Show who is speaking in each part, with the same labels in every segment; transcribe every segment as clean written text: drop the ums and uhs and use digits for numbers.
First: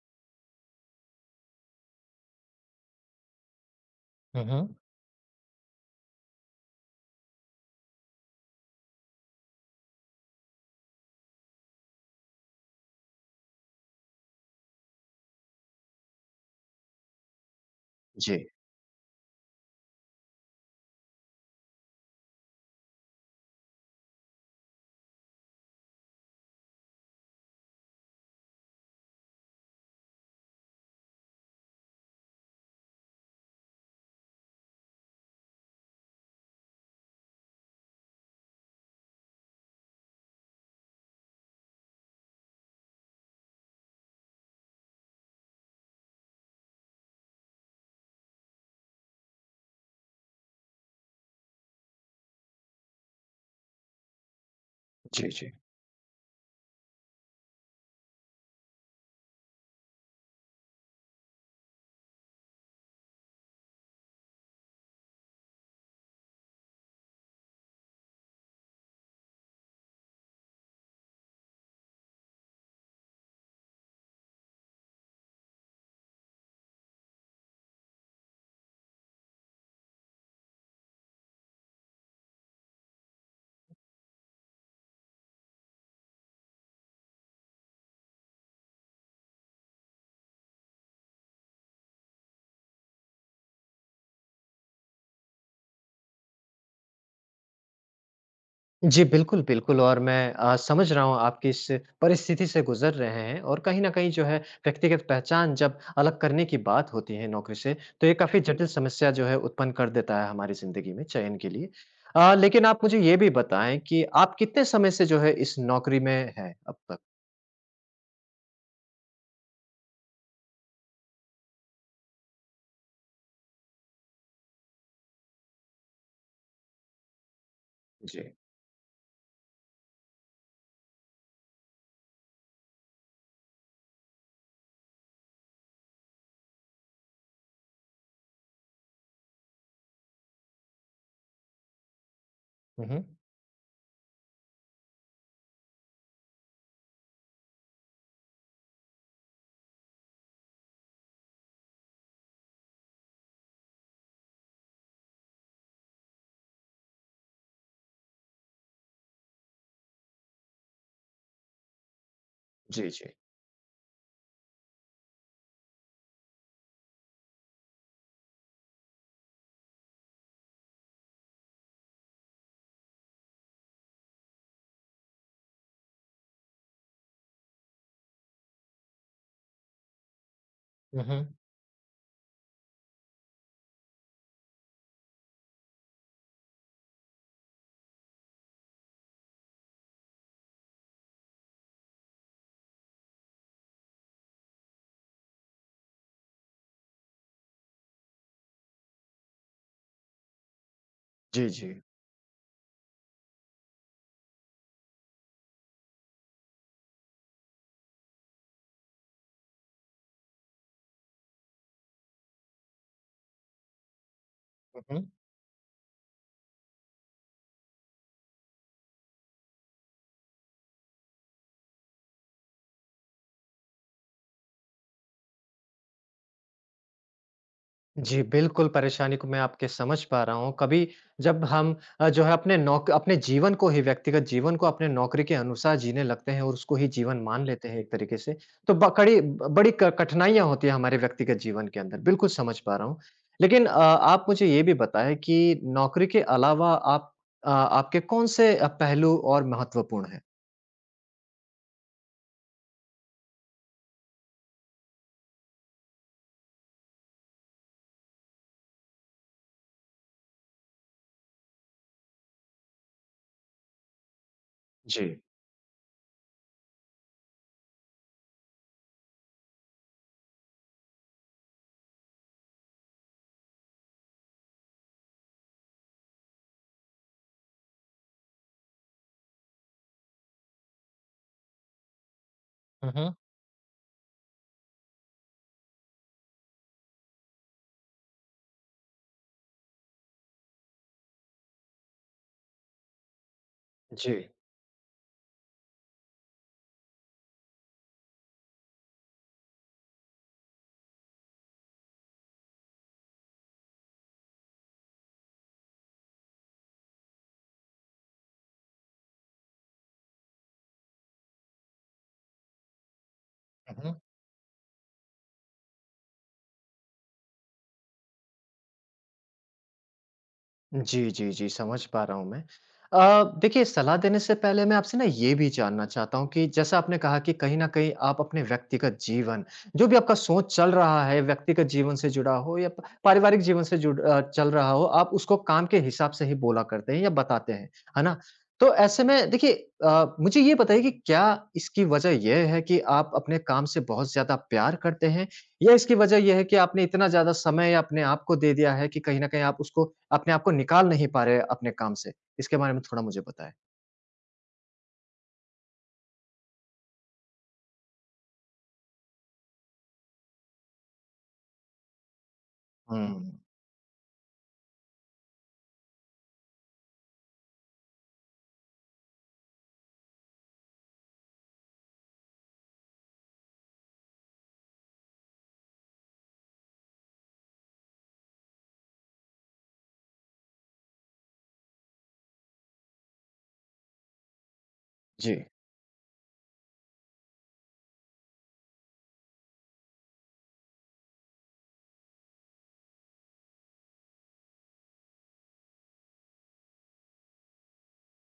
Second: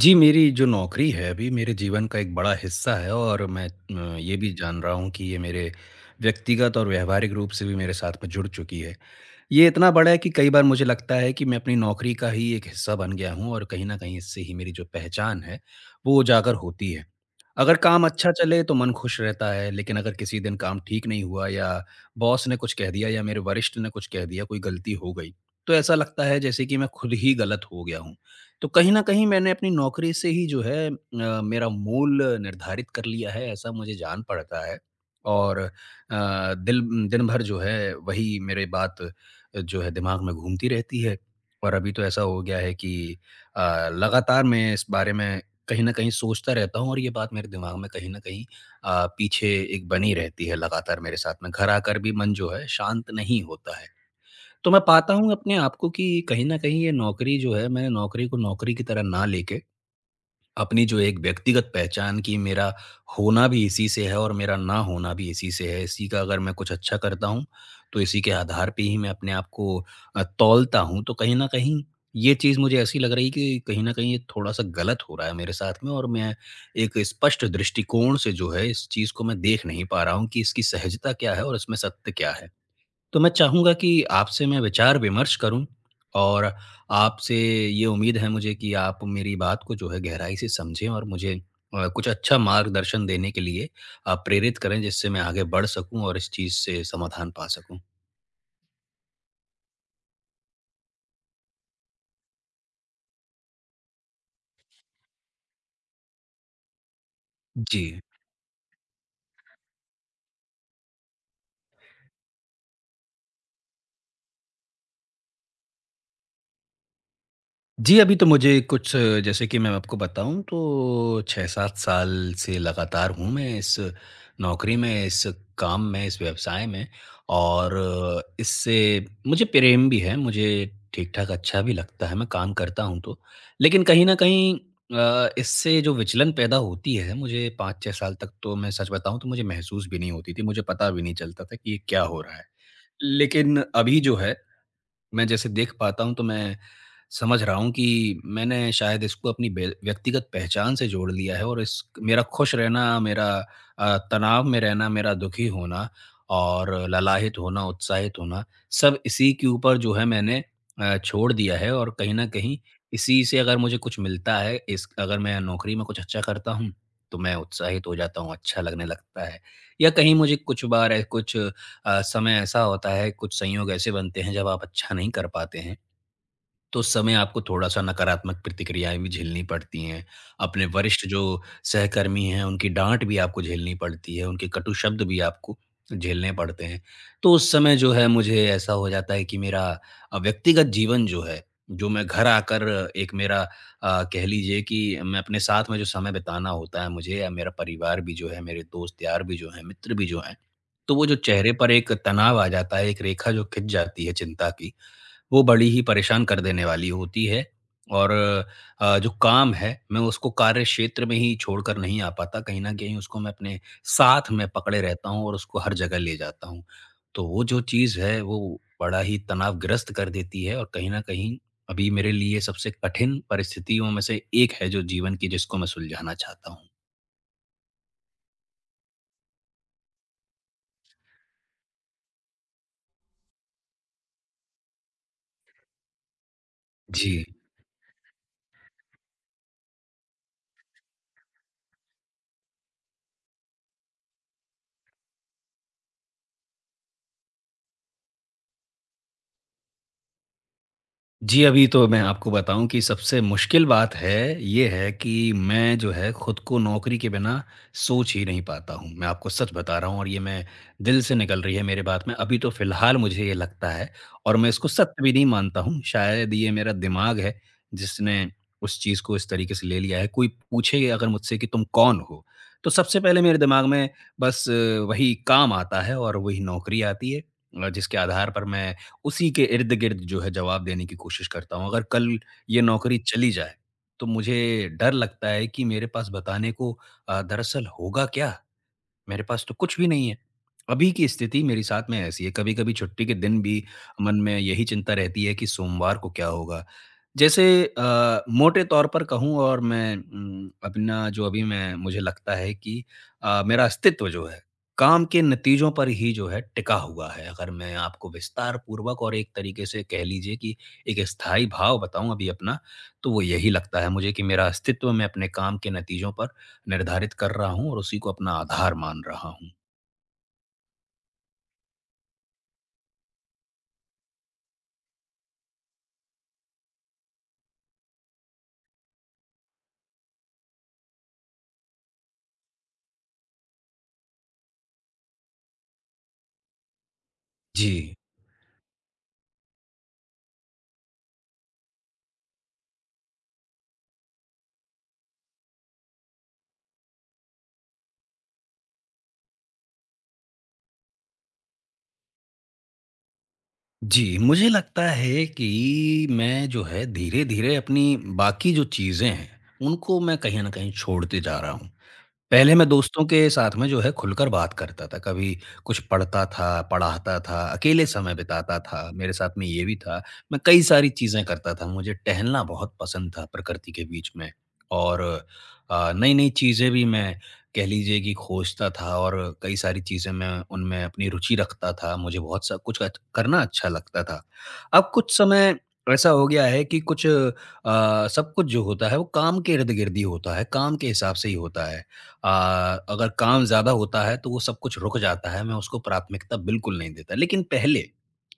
Speaker 1: जी, मेरी जो नौकरी है अभी मेरे जीवन का एक बड़ा हिस्सा है और मैं ये
Speaker 2: हुँ,
Speaker 1: भी
Speaker 2: हुँ।
Speaker 1: जान रहा हूँ कि ये मेरे व्यक्तिगत और व्यावहारिक रूप से भी मेरे साथ में जुड़ चुकी है। ये इतना बड़ा है कि कई बार मुझे लगता है कि मैं अपनी नौकरी का ही एक हिस्सा बन गया हूँ और कहीं न कहीं इससे ही मेरी जो पहचान है, वो उजागर होती है। अगर काम अच्छा
Speaker 2: जी,
Speaker 1: चले तो मन खुश रहता है, लेकिन अगर किसी दिन काम ठीक नहीं हुआ या बॉस ने कुछ कह दिया या मेरे वरिष्ठ ने कुछ कह दिया, कोई गलती हो गई, तो ऐसा लगता है जैसे कि मैं खुद ही गलत हो गया हूँ। तो कहीं न कहीं मैंने अपनी नौकरी से ही जो है मेरा मूल निर्धारित कर लिया है, ऐसा मुझे जान पड़ता है और दिल दिन भर जो है वही मेरे बात जो है दिमाग में घूमती रहती है और अभी तो ऐसा हो गया है कि लगातार मैं इस बारे में कहीं न कहीं सोचता रहता हूँ और ये बात मेरे दिमाग में कहीं न कहीं पीछे एक बनी रहती है लगातार मेरे साथ में। घर आकर भी मन जो है शांत नहीं होता है। तो मैं पाता
Speaker 2: जी,
Speaker 1: हूँ
Speaker 2: जी।
Speaker 1: अपने आप को कि कहीं न कहीं ये नौकरी जो है, मैंने नौकरी को नौकरी की तरह ना लेके, अपनी जो एक व्यक्तिगत पहचान कि मेरा होना भी इसी से है और मेरा ना होना भी इसी से है। इसी का अगर मैं कुछ अच्छा करता हूँ, तो इसी के आधार पे ही मैं अपने आप को तौलता हूँ। तो कहीं न कहीं ये चीज़ मुझे ऐसी लग रही है कि कहीं न कहीं ये थोड़ा-सा गलत हो रहा है मेरे साथ में और मैं एक स्पष्ट दृष्टिकोण से जो है, इस चीज़ को मैं देख नहीं पा रहा हूँ कि इसकी सहजता क्या है और इसमें सत्य क्या है। तो मैं चाहूँगा कि आपसे मैं विचार-विमर्श करूँ और आपसे ये उम्मीद है मुझे कि आप मेरी बात को जो है गहराई से समझें और मुझे कुछ अच्छा मार्गदर्शन देने के लिए आप प्रेरित करें जिससे मैं आगे बढ़ सकूँ और इस चीज़ से समाधान पा सकूँ।
Speaker 2: जी, बिल्कुल, बिल्कुल और मैं समझ रहा हूँ आप किस परिस्थिति से गुज़र रहे हैं और कहीं न कहीं जो है व्यक्तिगत पहचान जब अलग करने की बात होती है नौकरी से,
Speaker 1: जी।
Speaker 2: तो ये काफ़ी जटिल समस्या जो है उत्पन्न कर देता है हमारी ज़िंदगी में चयन के लिए। लेकिन आप मुझे ये भी बताएँ कि आप कितने समय से जो है इस नौकरी में हैं अब तक?
Speaker 1: जी, अभी तो मुझे कुछ जैसे कि मैं आपको बताऊँ तो 6-7 साल से लगातार हूँ मैं इस नौकरी में, इस काम में, इस व्यवसाय में और
Speaker 2: जी।
Speaker 1: इससे मुझे प्रेम भी है, मुझे ठीक-ठाक अच्छा भी लगता है, मैं काम करता हूँ तो। लेकिन कहीं न कहीं इससे जो विचलन पैदा होती है, मुझे 5-6 साल तक तो मैं सच बताऊँ तो मुझे महसूस भी नहीं होती थी, मुझे पता भी नहीं चलता था कि ये क्या हो रहा है।
Speaker 2: हुँ, हुँ।
Speaker 1: लेकिन अभी जो है मैं जैसे देख पाता हूँ तो मैं समझ रहा हूँ कि मैंने शायद इसको अपनी व्यक्तिगत पहचान से जोड़ लिया है और इस मेरा खुश रहना, मेरा तनाव में रहना, मेरा दुखी होना और ललाहित होना, उत्साहित होना, सब इसी के ऊपर जो है मैंने छोड़ दिया है और कहीं ना कहीं
Speaker 2: जी, जी।
Speaker 1: इसी से अगर मुझे कुछ मिलता है, इस अगर मैं नौकरी में कुछ अच्छा करता हूँ तो मैं उत्साहित हो जाता हूँ, अच्छा लगने लगता है, या कहीं मुझे कुछ बार कुछ समय ऐसा होता है, कुछ संयोग ऐसे बनते हैं जब आप अच्छा नहीं कर पाते हैं, तो उस समय आपको थोड़ा-सा नकारात्मक प्रतिक्रियाएँ भी झेलनी पड़ती हैं। अपने
Speaker 2: हुँ,
Speaker 1: वरिष्ठ जो
Speaker 2: हुँ।
Speaker 1: सहकर्मी हैं, उनकी डाँट भी आपको झेलनी पड़ती है, उनके कटु शब्द भी आपको झेलने पड़ते हैं। तो उस समय जो है मुझे ऐसा हो जाता है कि मेरा व्यक्तिगत जीवन जो है, जो मैं घर आकर एक मेरा कह लीजिए कि मैं अपने साथ में जो समय बिताना होता है मुझे, या मेरा परिवार भी जो है, मेरे दोस्त यार भी जो हैं, मित्र भी जो हैं, तो वो जो
Speaker 2: जी,
Speaker 1: चेहरे
Speaker 2: जी।
Speaker 1: पर एक तनाव आ जाता है, एक रेखा जो खिंच जाती है चिंता की, वो बड़ी ही परेशान कर देने वाली होती है। और जो काम है मैं उसको कार्य क्षेत्र में ही छोड़कर नहीं आ पाता, कहीं न कहीं उसको मैं अपने साथ में पकड़े रहता हूँ और उसको हर जगह ले जाता हूँ। तो वो जो चीज़ है वो बड़ा ही तनावग्रस्त कर देती है और कहीं न कहीं अभी मेरे लिए सबसे कठिन परिस्थितियों में से एक है जो जीवन की, जिसको मैं सुलझाना चाहता हूँ।
Speaker 2: जी, बिल्कुल परेशानी को मैं आपके समझ पा रहा हूँ। कभी जब हम जो है अपने जीवन को ही व्यक्तिगत जीवन को अपने नौकरी के अनुसार जीने लगते हैं और उसको ही
Speaker 1: जी।
Speaker 2: जीवन मान लेते हैं एक तरीके से, तो बकड़ी ब कड़ी बड़ी क कठिनाइयाँ होती हैं हमारे व्यक्तिगत जीवन के अंदर, बिल्कुल समझ पा रहा हूँ। लेकिन आप मुझे ये भी बताएँ कि नौकरी के अलावा आपके कौन-से पहलू और महत्वपूर्ण हैं?
Speaker 1: जी, अभी तो मैं आपको बताऊँ कि सबसे मुश्किल बात है, ये है कि मैं जो है खुद को नौकरी के बिना सोच ही नहीं पाता हूँ। मैं आपको सच बता रहा हूँ और ये मैं दिल से निकल रही है मेरे बात में। अभी तो फ़िलहाल मुझे ये लगता है और मैं इसको सत्य
Speaker 2: जी।
Speaker 1: भी नहीं मानता हूँ। शायद ये मेरा दिमाग है जिसने उस चीज़ को इस तरीके से ले लिया है। कोई पूछे अगर मुझसे कि तुम कौन हो? तो सबसे पहले मेरे दिमाग में बस वही काम आता है और वही नौकरी आती है, जिसके आधार पर मैं उसी के इर्द-गिर्द जो है जवाब देने की कोशिश करता हूँ। अगर कल ये
Speaker 2: हुँ,
Speaker 1: नौकरी
Speaker 2: हुँ।
Speaker 1: चली जाए, तो मुझे डर लगता है कि मेरे पास बताने को दरअसल होगा क्या? मेरे पास तो कुछ भी नहीं है। अभी की स्थिति मेरे साथ में ऐसी है, कभी-कभी छुट्टी के दिन भी
Speaker 2: जी।
Speaker 1: मन में यही चिंता रहती है कि सोमवार को क्या होगा? जैसे मोटे तौर पर कहूँ और मैं अपना जो अभी मैं मुझे लगता है कि मेरा अस्तित्व जो है, काम के नतीजों पर ही जो है टिका हुआ है। अगर मैं आपको विस्तार पूर्वक और एक तरीके से कह लीजिए कि एक स्थायी भाव बताऊँ अभी अपना, तो वो यही लगता है
Speaker 2: हम्म।
Speaker 1: मुझे कि मेरा अस्तित्व मैं अपने काम के नतीजों पर निर्धारित कर रहा हूँ और उसी को अपना आधार मान रहा हूँ।
Speaker 2: जी, जी, जी, समझ पा रहा हूँ मैं। देखिए सलाह देने से पहले मैं आपसे ना ये भी जानना चाहता हूँ कि जैसा आपने कहा कि कहीं न कहीं आप अपने व्यक्तिगत जीवन, जो भी आपका सोच चल रहा है, व्यक्तिगत जीवन से जुड़ा हो या प पारिवारिक जीवन से चल रहा हो, आप उसको काम के हिसाब से ही बोला करते हैं या बताते हैं,
Speaker 1: जी।
Speaker 2: है ना? तो ऐसे में देखिए, मुझे ये बताइए कि क्या इसकी वजह ये है कि आप अपने काम से बहुत ज़्यादा प्यार करते हैं या इसकी वजह ये है कि आपने इतना ज़्यादा समय अपने आप को दे दिया है कि कहीं न कहीं आप उसको, अपने आप को निकाल नहीं पा रहे अपने काम से? इसके बारे में थोड़ा मुझे बताएँ।
Speaker 1: जी, मुझे लगता है कि मैं जो है धीरे-धीरे अपनी बाकी जो चीज़ें हैं, उनको मैं कहीं न कहीं छोड़ते जा रहा हूँ। पहले मैं दोस्तों के
Speaker 2: हुँ,
Speaker 1: साथ में जो है खुलकर बात करता था। कभी कुछ पढ़ता था, पढ़ाता था, अकेले समय बिताता था, मेरे साथ में ये भी था। मैं कई सारी चीज़ें करता था, मुझे टहलना बहुत पसंद था प्रकृति के बीच में और नई-नई चीज़ें भी मैं कह लीजिए कि खोजता था, और कई सारी चीज़ें मैं उनमें अपनी रुचि रखता था। मुझे बहुत सा कुछ अच करना अच्छा लगता था। अब कुछ
Speaker 2: जी।
Speaker 1: समय ऐसा हो गया है कि कुछ सब कुछ जो होता है वो काम के इर्द-गिर्द ही होता है, काम के हिसाब से ही होता है। अ, अगर काम ज़्यादा होता है तो वो सब कुछ रुक जाता है, मैं उसको प्राथमिकता बिल्कुल नहीं देता। लेकिन पहले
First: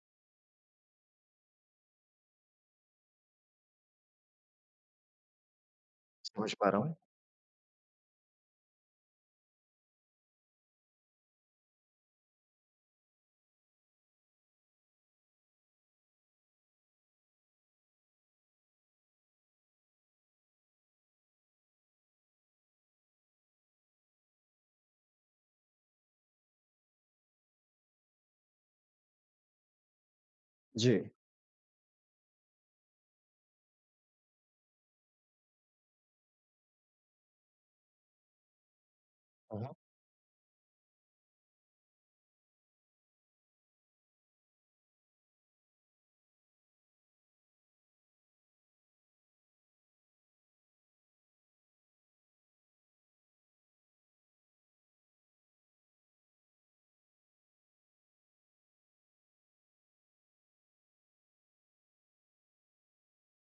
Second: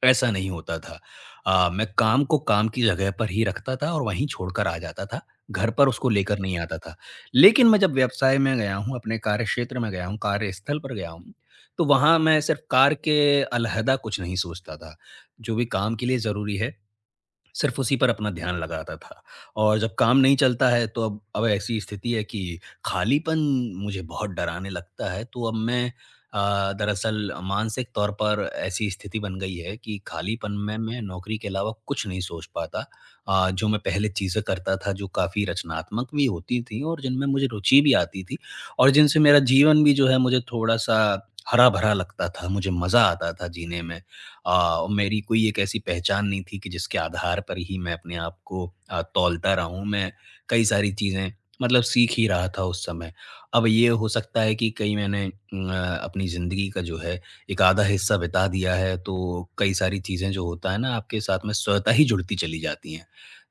Speaker 1: ऐसा नहीं होता था। मैं काम को काम की जगह पर ही रखता था और वहीं छोड़कर आ जाता था। घर पर उसको लेकर
Speaker 2: समझ
Speaker 1: नहीं
Speaker 2: पा
Speaker 1: आता
Speaker 2: रहा हूँ।
Speaker 1: था। लेकिन मैं जब व्यवसाय में गया हूँ, अपने कार्यक्षेत्र में गया हूँ, कार्यस्थल पर गया हूँ, तो वहाँ मैं सिर्फ़ कार्य के अलहदा कुछ नहीं सोचता था। जो भी काम के लिए ज़रूरी है सिर्फ़ उसी पर अपना ध्यान लगाता था, और जब काम नहीं चलता है तो अब ऐसी स्थिति है कि खालीपन मुझे बहुत डराने लगता है, तो अब मैं दरअसल मानसिक तौर पर ऐसी स्थिति बन गई है कि खालीपन में
Speaker 2: जी।
Speaker 1: मैं नौकरी के अलावा कुछ नहीं सोच पाता। जो मैं पहले चीज़ें करता था, जो काफ़ी रचनात्मक भी होती थी और जिनमें मुझे रुचि भी आती थी और जिनसे मेरा
Speaker 2: हुँ, हुँ।
Speaker 1: जीवन भी जो है मुझे थोड़ा-सा हरा-भरा लगता था, मुझे मज़ा आता था जीने में। मेरी कोई एक ऐसी पहचान नहीं थी कि जिसके आधार पर ही मैं अपने आप को तौलता रहा हूँ। मैं कई सारी चीज़ें मतलब सीख ही रहा था उस समय। अब ये हो सकता है कि कहीं मैंने अपनी ज़िंदगी का जो है एक आधा हिस्सा बिता दिया है, तो कई सारी चीज़ें जो होता है ना आपके साथ में स्वतः ही जुड़ती चली जाती हैं।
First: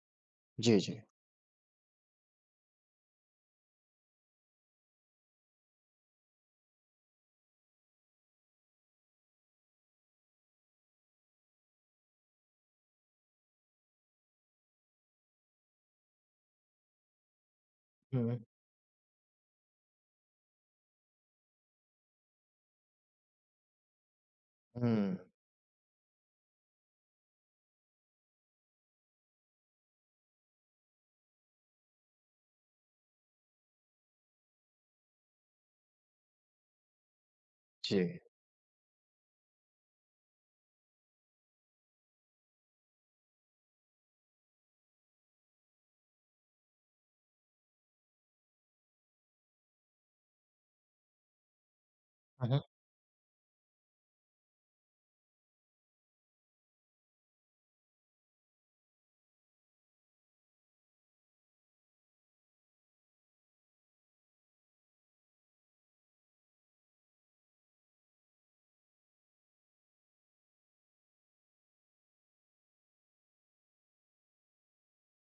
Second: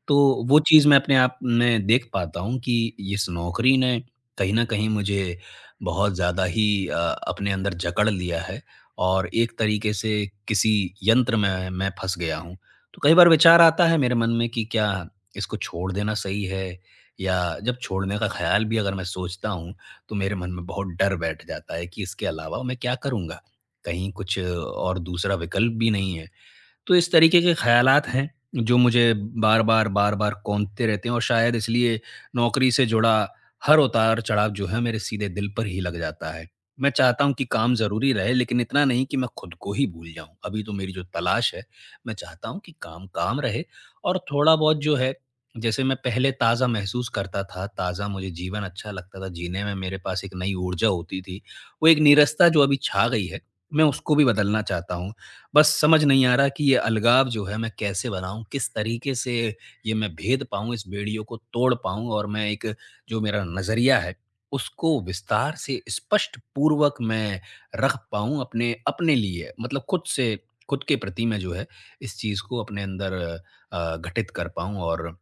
Speaker 1: तो वो
Speaker 2: जी,
Speaker 1: चीज़ मैं
Speaker 2: जी।
Speaker 1: अपने आप में देख पाता हूँ कि इस नौकरी ने कहीं न कहीं मुझे बहुत ज़्यादा ही अपने अंदर जकड़ लिया है और एक तरीके से किसी यंत्र में मैं फँस गया हूँ। तो कई बार विचार आता है मेरे मन में कि क्या इसको छोड़ देना सही है? या जब छोड़ने
Speaker 2: हुँ,
Speaker 1: का
Speaker 2: हुँ।
Speaker 1: ख़्याल भी अगर मैं सोचता हूँ, तो मेरे मन में बहुत डर बैठ जाता है कि इसके अलावा मैं क्या करूँगा? कहीं कुछ और
Speaker 2: हुँ,
Speaker 1: दूसरा विकल्प भी नहीं है। तो इस तरीके के ख़्यालात हैं, जो मुझे बार-बार, बार-बार कौंधते रहते हैं और शायद इसलिए नौकरी से जुड़ा हर उतार-चढ़ाव जो है मेरे सीधे दिल पर ही लग जाता है। मैं चाहता हूँ कि काम
Speaker 2: जी।
Speaker 1: ज़रूरी रहे, लेकिन इतना नहीं कि मैं खुद को ही भूल जाऊँ। अभी तो मेरी जो तलाश है, मैं चाहता हूँ कि काम काम रहे और थोड़ा-बहुत जो है, जैसे मैं पहले ताज़ा महसूस करता था, ताज़ा मुझे जीवन अच्छा लगता था, जीने में मेरे पास एक नई ऊर्जा होती थी। वो एक नीरसता
Speaker 2: हुँ,
Speaker 1: जो
Speaker 2: हुँ।
Speaker 1: अभी छा गई है, मैं उसको भी बदलना चाहता हूँ, बस समझ नहीं आ रहा कि ये अलगाव जो है मैं कैसे बनाऊँ? किस तरीके से ये मैं भेद पाऊँ, इस बेड़ियों को तोड़ पाऊँ और मैं एक जो मेरा नज़रिया है, उसको विस्तार से स्पष्ट पूर्वक मैं रख पाऊँ अपने अपने लिए मतलब खुद से खुद के प्रति मैं जो है इस चीज़ को अपने अंदर घटित कर पाऊँ और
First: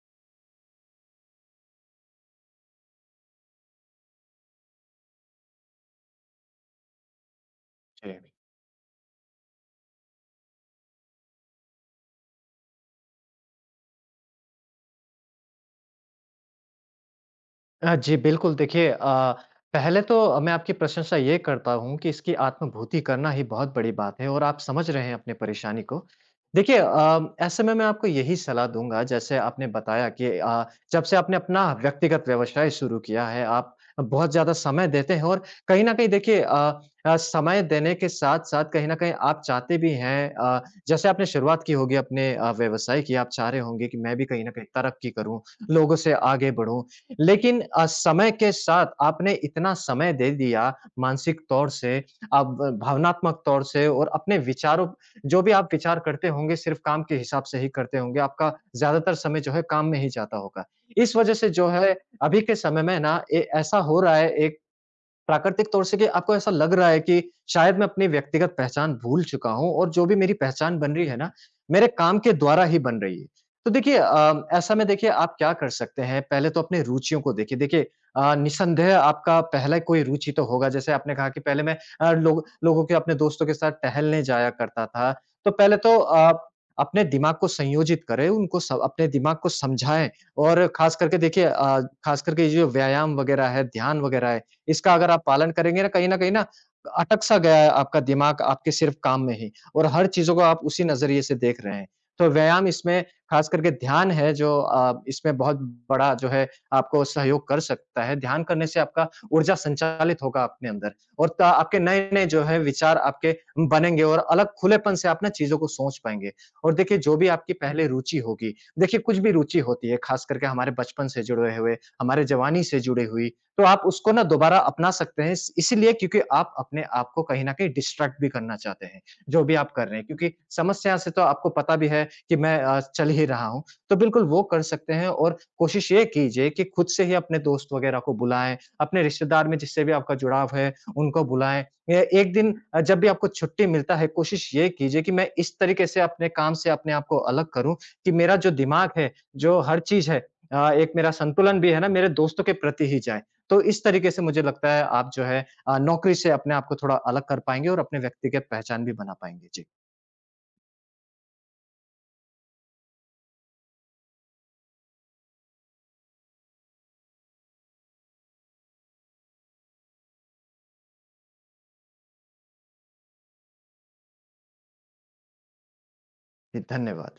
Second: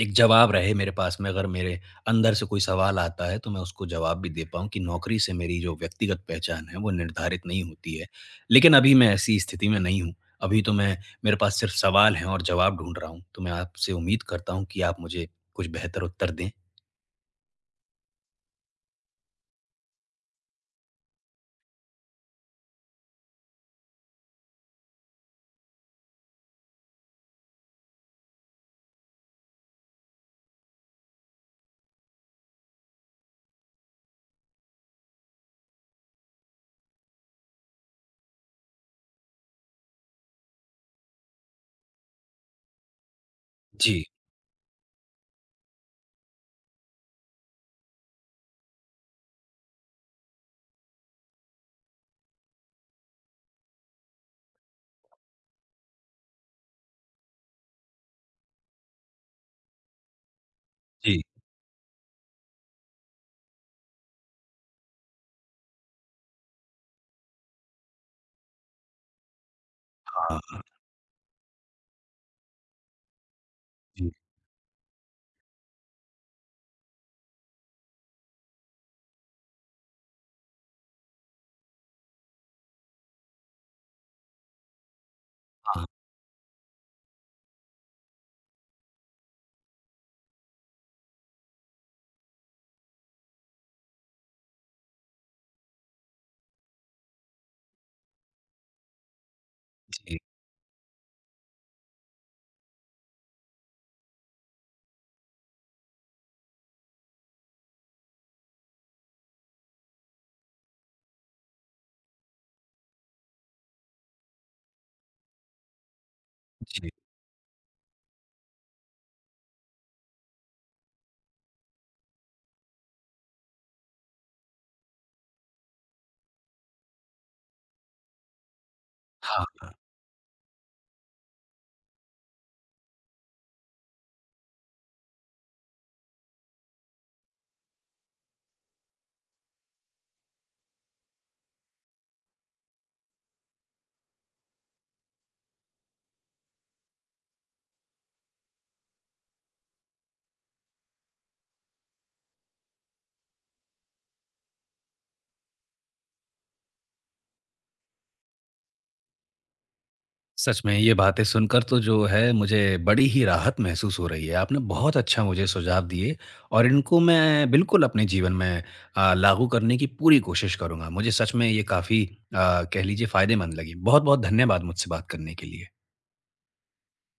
Speaker 1: एक जवाब रहे मेरे पास में, अगर मेरे अंदर से कोई सवाल आता है तो मैं उसको जवाब भी दे पाऊँ कि नौकरी से मेरी जो व्यक्तिगत पहचान है वो निर्धारित नहीं होती है।
Speaker 2: जी।
Speaker 1: लेकिन अभी मैं ऐसी स्थिति में नहीं हूँ। अभी तो मैं मेरे पास सिर्फ़ सवाल हैं और जवाब ढूँढ रहा हूँ। तो मैं आपसे उम्मीद करता हूँ कि आप मुझे कुछ बेहतर उत्तर दें।
Speaker 2: जी, बिल्कुल, देखिए। पहले तो मैं आपकी प्रशंसा ये करता हूँ कि इसकी आत्मभूति करना ही बहुत बड़ी बात है और आप समझ रहे हैं अपनी परेशानी को। देखिए, ऐसे में मैं आपको यही सलाह दूँगा, जैसे आपने बताया कि जब से आपने अपना व्यक्तिगत व्यवसाय शुरू किया है, आप बहुत ज़्यादा समय देते हैं और कहीं न कहीं देखिए, समय देने के साथ-साथ कहीं न कहीं आप चाहते भी हैं। जैसे आपने शुरुआत की होगी अपने व्यवसाय की, आप चाह रहे होंगे कि
Speaker 1: जी,
Speaker 2: मैं भी कहीं न कहीं तरक्की करूँ, लोगों से आगे बढ़ूँ। लेकिन समय के साथ आपने इतना समय दे दिया मानसिक तौर से, अब भावनात्मक तौर से और अपने विचारों, जो भी आप विचार करते होंगे सिर्फ़ काम के हिसाब से ही करते होंगे, आपका ज़्यादातर समय जो है काम में ही जाता होगा। इस
Speaker 1: जी।
Speaker 2: वज़ह से जो है, अभी के समय में ना ए ऐसा हो रहा है, एक प्राकृतिक तौर से, कि आपको ऐसा लग रहा है कि शायद मैं अपनी व्यक्तिगत पहचान भूल चुका हूँ और जो भी मेरी
Speaker 1: हाँ,
Speaker 2: पहचान बन रही है ना, मेरे काम के द्वारा ही बन रही है। तो देखिए,
Speaker 1: जी।
Speaker 2: ऐसा में देखिए आप क्या कर सकते हैं। पहले तो अपनी रुचियों को देखिए। देखिए, निसंदेह आपका पहला कोई रुचि तो होगा, जैसे आपने कहा कि पहले मैं लोगों के, अपने दोस्तों के साथ टहलने जाया करता था। तो पहले
Speaker 1: हाँ,
Speaker 2: तो आप अपने दिमाग को संयोजित करें, उनको स अपने दिमाग को समझाएँ और खास करके देखिए, खास करके ये जो व्यायाम वगैरह है, ध्यान वगैरह है, इसका अगर आप पालन करेंगे ना, कहीं न कहीं ना अटक सा गया है आपका दिमाग आपके सिर्फ़ काम में ही, और हर
Speaker 1: जी,
Speaker 2: चीज़ों को आप उसी नज़रिए से देख रहे हैं। तो व्यायाम, इसमें ख़ास करके ध्यान है जो इसमें बहुत बड़ा जो है आपको सहयोग कर सकता है। ध्यान करने से आपका ऊर्जा संचालित होगा अपने अंदर और त आपके नए-नए जो है विचार आपके बनेंगे और अलग खुलेपन से आप ना चीज़ों को सोच पाएँगे। और
Speaker 1: जी।
Speaker 2: देखिए जो भी आपकी पहले रुचि होगी, देखिए कुछ भी रुचि होती है ख़ास करके हमारे बचपन से जुड़े हुए, हमारे जवानी से जुड़ी हुई, तो आप उसको ना दोबारा अपना सकते हैं, इस इसीलिए क्योंकि आप अपने आप को कहीं न कहीं डिस्ट्रैक्ट भी करना चाहते हैं, जो भी
Speaker 1: हाँ।
Speaker 2: आप कर रहे हैं, क्योंकि समस्या से तो आपको पता भी है कि मैं चल ही रहा हूँ। तो बिल्कुल वो कर सकते हैं, और कोशिश ये कीजिए कि खुद से ही अपने दोस्त वग़ैरह को बुलाएँ, अपने रिश्तेदार में जिससे भी आपका जुड़ाव है, उनको बुलाएँ। या एक दिन, जब भी आपको छुट्टी मिलता है, कोशिश ये कीजिए कि मैं इस तरीके से अपने काम से अपने आप को अलग करूँ, कि मेरा जो दिमाग है, जो हर चीज़ है, एक मेरा संतुलन भी है ना, मेरे दोस्तों के प्रति ही जाए। तो इस तरीके से मुझे लगता है आप जो है नौकरी से अपने आप को थोड़ा अलग कर पाएँगे और अपने व्यक्तिगत पहचान भी बना पाएँगे। जी,
Speaker 1: सच में ये बातें सुनकर तो जो है मुझे बड़ी ही राहत महसूस हो रही है। आपने बहुत अच्छा मुझे सुझाव दिए और इनको मैं बिल्कुल अपने जीवन में लागू करने की पूरी कोशिश करूँगा। मुझे सच में ये काफ़ी कह लीजिए फ़ायदेमंद लगी। बहुत-बहुत धन्यवाद मुझसे बात करने के लिए।
Speaker 2: जी, धन्यवाद।